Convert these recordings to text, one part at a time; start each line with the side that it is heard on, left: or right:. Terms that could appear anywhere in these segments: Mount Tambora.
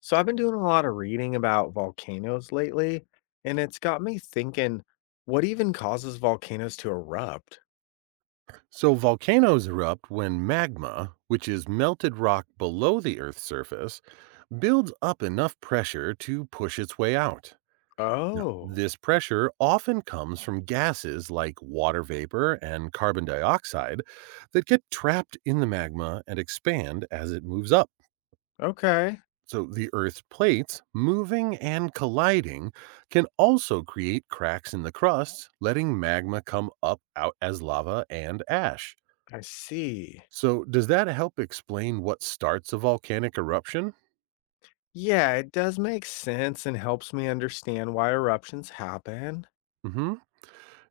left: So I've been doing a lot of reading about volcanoes lately, and it's got me thinking, what even causes volcanoes to erupt?
right: So, volcanoes erupt when magma, which is melted rock below the Earth's surface, builds up enough pressure to push its way out. Now,
left: Oh,
right: this pressure often comes from gases like water vapor and carbon dioxide that get trapped in the magma and expand as it moves up.
left: okay.
right: So, the Earth's plates moving and colliding can also create cracks in the crust, letting magma come up out as lava and ash.
left: I see.
right: So, does that help explain what starts a volcanic eruption?
left: Yeah, it does make sense and helps me understand why eruptions happen.
right: hmm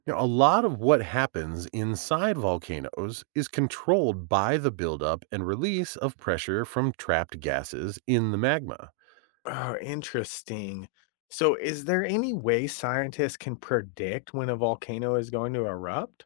right: Now, a lot of what happens inside volcanoes is controlled by the buildup and release of pressure from trapped gases in the magma.
left: Oh, interesting. So is there any way scientists can predict when a volcano is going to erupt?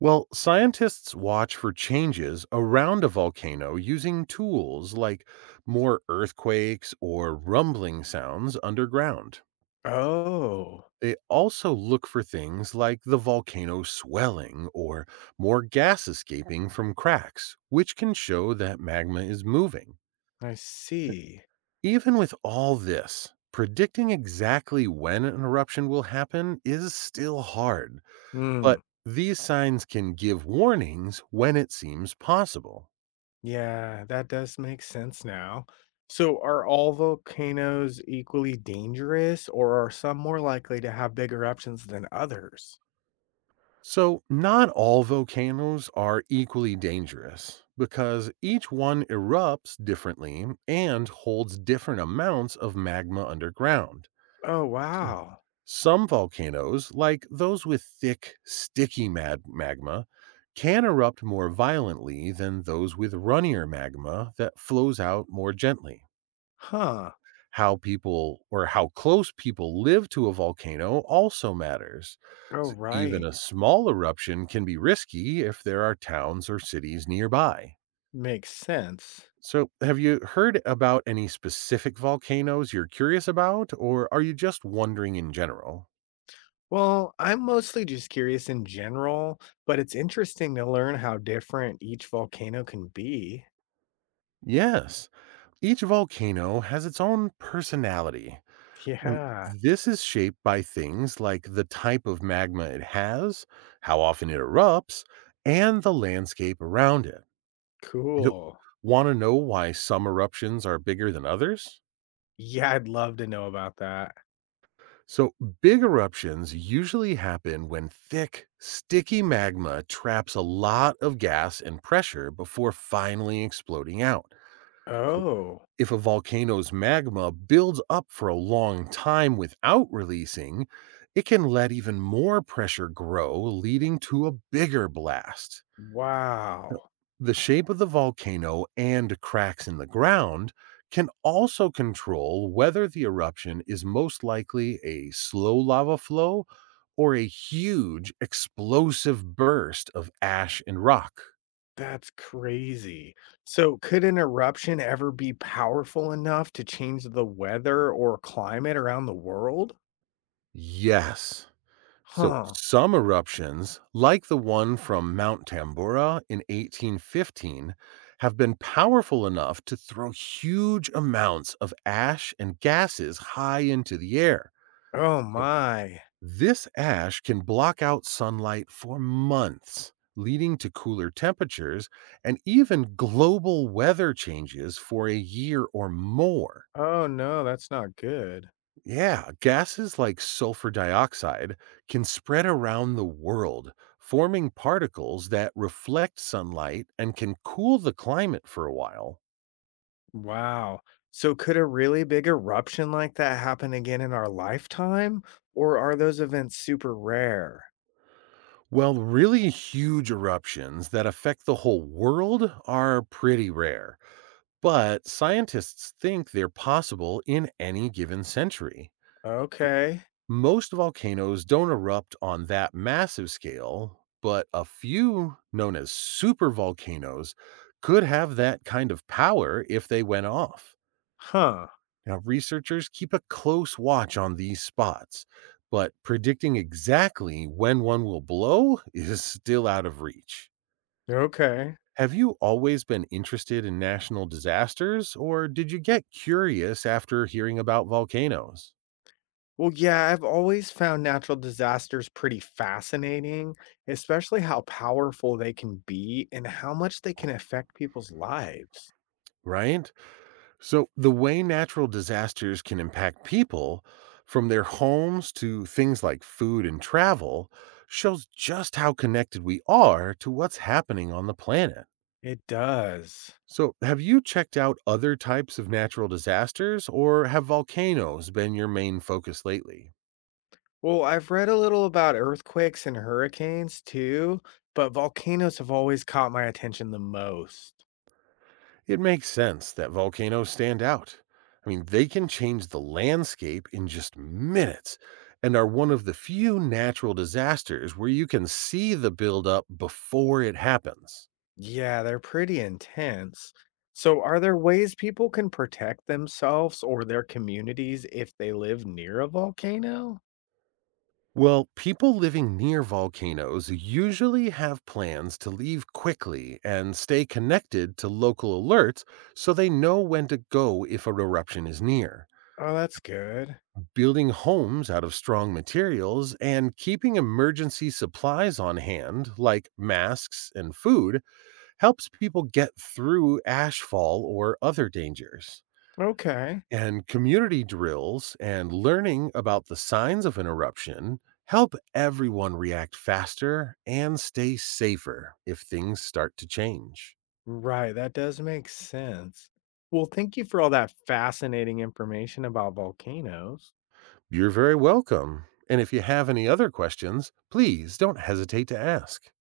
right: Well, scientists watch for changes around a volcano using tools like more earthquakes or rumbling sounds underground.
left: Oh,
right: They also look for things like the volcano swelling or more gas escaping from cracks, which can show that magma is moving.
left: I
right: So
left: see.
right: even with all this, predicting exactly when an eruption will happen is still hard,
left: Hmm.
right: but these signs can give warnings when it seems possible.
left: Yeah, that does make sense now. So, are all volcanoes equally dangerous, or are some more likely to have bigger eruptions than others?
right: So, not all volcanoes are equally dangerous because each one erupts differently and holds different amounts of magma underground.
left: Oh,
right: Hmm.
left: wow.
right: Some volcanoes, like those with thick, sticky magma, can erupt more violently than those with runnier magma that flows out more gently.
left: Huh.
right: How people or how close people live to a volcano also matters.
left: Oh,
right: Even
left: right.
right: a small eruption can be risky if there are towns or cities nearby.
left: Makes sense.
right: So, have you heard about any specific volcanoes you're curious about, or are you just wondering in general?
left: Well, I'm mostly just curious in general, but it's interesting to learn how different each volcano can be.
right: Yes, each volcano has its own personality. I mean,
left: Yeah,
right: this is shaped by things like the type of magma it has, how often it erupts, and the landscape around it. Yep.
left: cool.
right: Want to know why some eruptions are bigger than others?
left: Yeah, I'd love to know about that.
right: So, big eruptions usually happen when thick, sticky magma traps a lot of gas and pressure before finally exploding out. So,
left: Oh,
right: if a volcano's magma builds up for a long time without releasing, it can let even more pressure grow, leading to a bigger blast. No.
left: wow.
right: The shape of the volcano and cracks in the ground can also control whether the eruption is most likely a slow lava flow or a huge explosive burst of ash and rock.
left: That's crazy. So, could an eruption ever be powerful enough to change the weather or climate around the world?
right: Yes. So
left: Huh.
right: some eruptions, like the one from Mount Tambora in 1815, have been powerful enough to throw huge amounts of ash and gases high into the air.
left: Oh
right: So,
left: my.
right: this ash can block out sunlight for months, leading to cooler temperatures and even global weather changes for a year or more.
left: Oh no, that's not good.
right: Yeah, gases like sulfur dioxide can spread around the world, forming particles that reflect sunlight and can cool the climate for a while.
left: Wow. So, could a really big eruption like that happen again in our lifetime? Or are those events super rare?
right: Well, really huge eruptions that affect the whole world are pretty rare, but scientists think they're possible in any given century.
left: Okay.
right: Most volcanoes don't erupt on that massive scale, but a few known as supervolcanoes could have that kind of power if they went off.
left: Huh.
right: Now, researchers keep a close watch on these spots, but predicting exactly when one will blow is still out of reach.
left: Okay.
right: Have you always been interested in national disasters, or did you get curious after hearing about volcanoes?
left: Well, yeah, I've always found natural disasters pretty fascinating, especially how powerful they can be and how much they can affect people's lives.
right: Right? So, the way natural disasters can impact people, from their homes to things like food and travel, shows just how connected we are to what's happening on the planet.
left: It does.
right: So, have you checked out other types of natural disasters, or have volcanoes been your main focus lately?
left: Well, I've read a little about earthquakes and hurricanes too, but volcanoes have always caught my attention the most.
right: It makes sense that volcanoes stand out. I mean, they can change the landscape in just minutes and are one of the few natural disasters where you can see the buildup before it happens.
left: Yeah, they're pretty intense. So, are there ways people can protect themselves or their communities if they live near a volcano?
right: Well, people living near volcanoes usually have plans to leave quickly and stay connected to local alerts so they know when to go if an eruption is near.
left: Oh, that's good.
right: Building homes out of strong materials, and keeping emergency supplies on hand, like masks and food, helps people get through ashfall or other dangers.
left: Okay.
right: And community drills and learning about the signs of an eruption help everyone react faster and stay safer if things start to change.
left: Right, that does make sense. Well, thank you for all that fascinating information about volcanoes.
right: You're very welcome. And if you have any other questions, please don't hesitate to ask.